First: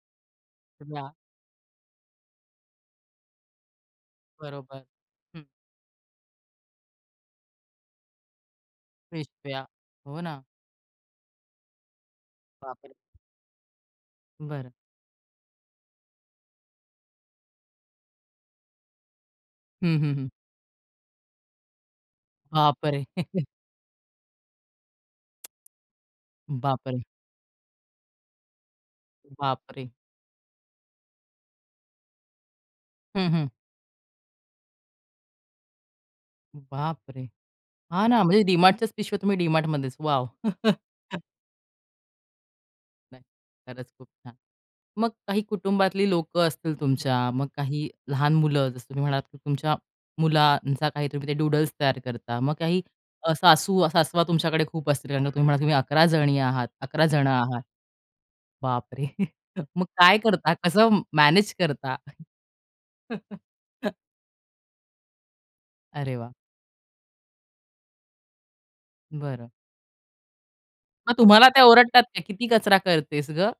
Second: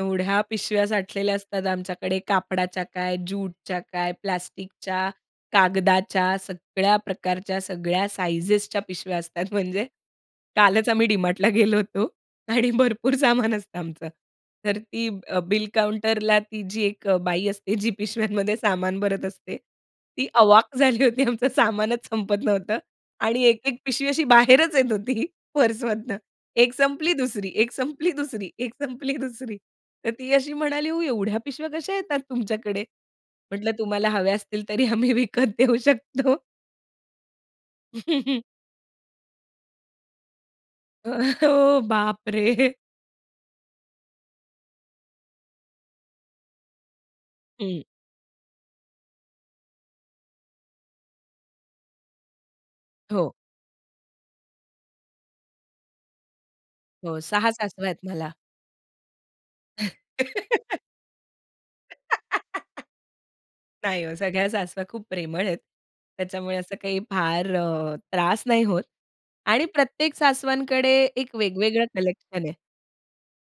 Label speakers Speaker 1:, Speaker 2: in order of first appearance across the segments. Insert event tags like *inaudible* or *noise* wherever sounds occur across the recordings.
Speaker 1: एवढ्या पिशव्या
Speaker 2: *unintelligible*
Speaker 1: साठलेल्या असतात आमच्याकडे, कापडाच्या काय, ज्यूटच्या काय,
Speaker 2: बरोबर,
Speaker 1: प्लास्टिकच्या,
Speaker 2: हं.
Speaker 1: कागदाच्या. सगळ्या प्रकारच्या, सगळ्या साइझेच्या पिशव्या असतात.
Speaker 2: पिशव्या,
Speaker 1: म्हणजे,
Speaker 2: हो ना.
Speaker 1: कालच आम्ही डी-मार्टला गेलो होतो. आणि
Speaker 2: बापरे!
Speaker 1: भरपूर सामान असतं आमचं,
Speaker 2: बरं.
Speaker 1: तर ती अ, बिल काउंटरला ती जी एक अ, बाई असते, जी पिशव्यांमध्ये सामान भरत असते.
Speaker 2: हं, हं, हं.
Speaker 1: ती अवाक झाली होती. आमचं सामानच संपत नव्हतं.
Speaker 2: बाप रे!
Speaker 1: आणि
Speaker 2: *chuckles*
Speaker 1: एक-एक पिशवी अशी बाहेरच येत होती पर्समधनं. एक
Speaker 2: बाप रे!
Speaker 1: संपली, दुसरी. एक संपली, दुसरी. एक संपली, दुसरी.
Speaker 2: बाप रे!
Speaker 1: तर ती अशी म्हणाली, "हो, एवढ्या पिशव्या कशा येतात तुमच्याकडे?"
Speaker 2: हं, हं.
Speaker 1: म्हटलं, "तुम्हाला हव्या असतील, तरी आम्ही विकत देऊ शकतो."
Speaker 2: बाप रे! हां ना, म्हणजे
Speaker 1: *chuckles*
Speaker 2: डी-मार्टच्याच पिशव्या तुम्ही डी-मार्टमध्येच. वॉव.
Speaker 1: अ,
Speaker 2: *chuckles*
Speaker 1: हो बाप रे!
Speaker 2: नाही, खरंच खूप छान. मग काही कुटुंबातली लोकं असतील तुमच्या, मग
Speaker 1: हं.
Speaker 2: काही लहान मुलं, जसं तुम्ही म्हणालात की तुमच्या मुलांचा काही तुम्ही ते डूडल्स तयार करता. मग काही
Speaker 1: हो.
Speaker 2: अ, सासू-सासवा तुमच्याकडे खूप असतील, कारण का तुम्ही म्हणालात तुम्ही 11 जणी आहात, 11
Speaker 1: हो,
Speaker 2: जण
Speaker 1: 6
Speaker 2: आहात.
Speaker 1: सासूवा आहेत मला.
Speaker 2: बाप रे! *chuckles* मग काय करता?
Speaker 1: *laughs*
Speaker 2: कसं मॅनेज करता?
Speaker 1: *laughs*
Speaker 2: *chuckles*
Speaker 1: नाही ओ, सगळ्या सासवा खूप प्रेमळ आहेत.
Speaker 2: अरे वाह!
Speaker 1: त्याच्यामुळे असं काही फार अ, त्रास नाही होत.
Speaker 2: बरं.
Speaker 1: आणि प्रत्येक सासवांकडे
Speaker 2: मग
Speaker 1: एक
Speaker 2: तुम्हाला त्या
Speaker 1: वेगवेगळं
Speaker 2: ओरडतात का?
Speaker 1: कलेक्शन
Speaker 2: किती
Speaker 1: आहे.
Speaker 2: कचरा करतेस गं?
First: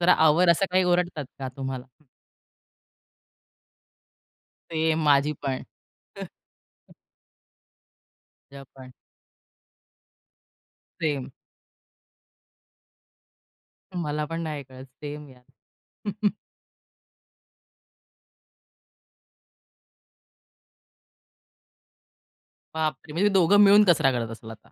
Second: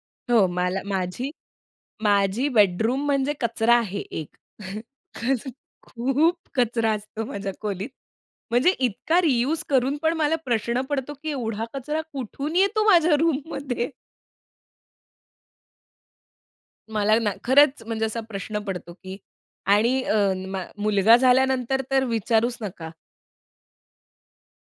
Speaker 2: जरा
Speaker 1: हो,
Speaker 2: आवर असं
Speaker 1: मला
Speaker 2: काही ओरडतात
Speaker 1: माझी
Speaker 2: का तुम्हाला?
Speaker 1: माझी बेडरूम म्हणजे कचरा आहे, एक
Speaker 2: सेम माझी
Speaker 1: *chuckles*
Speaker 2: पण.
Speaker 1: खूप कचरा
Speaker 2: *chuckles*
Speaker 1: असतो माझ्या खोलीत.
Speaker 2: *unintelligible*
Speaker 1: म्हणजे
Speaker 2: पण.
Speaker 1: इतका रियुज करून पण मला प्रश्न पडतो,
Speaker 2: सेम.
Speaker 1: की एवढा कचरा कुठून येतो माझ्या रूममध्ये.
Speaker 2: मला पण नाही कळत, सेम यार. *chuckles*
Speaker 1: मला ना खरंच म्हणजे असा प्रश्न पडतो, की आणि अ, न मा मुलगा झाल्यानंतर तर विचारूच नका.
Speaker 2: बाप रे! म्हणजे दोघं मिळून कचरा करत असेल आता.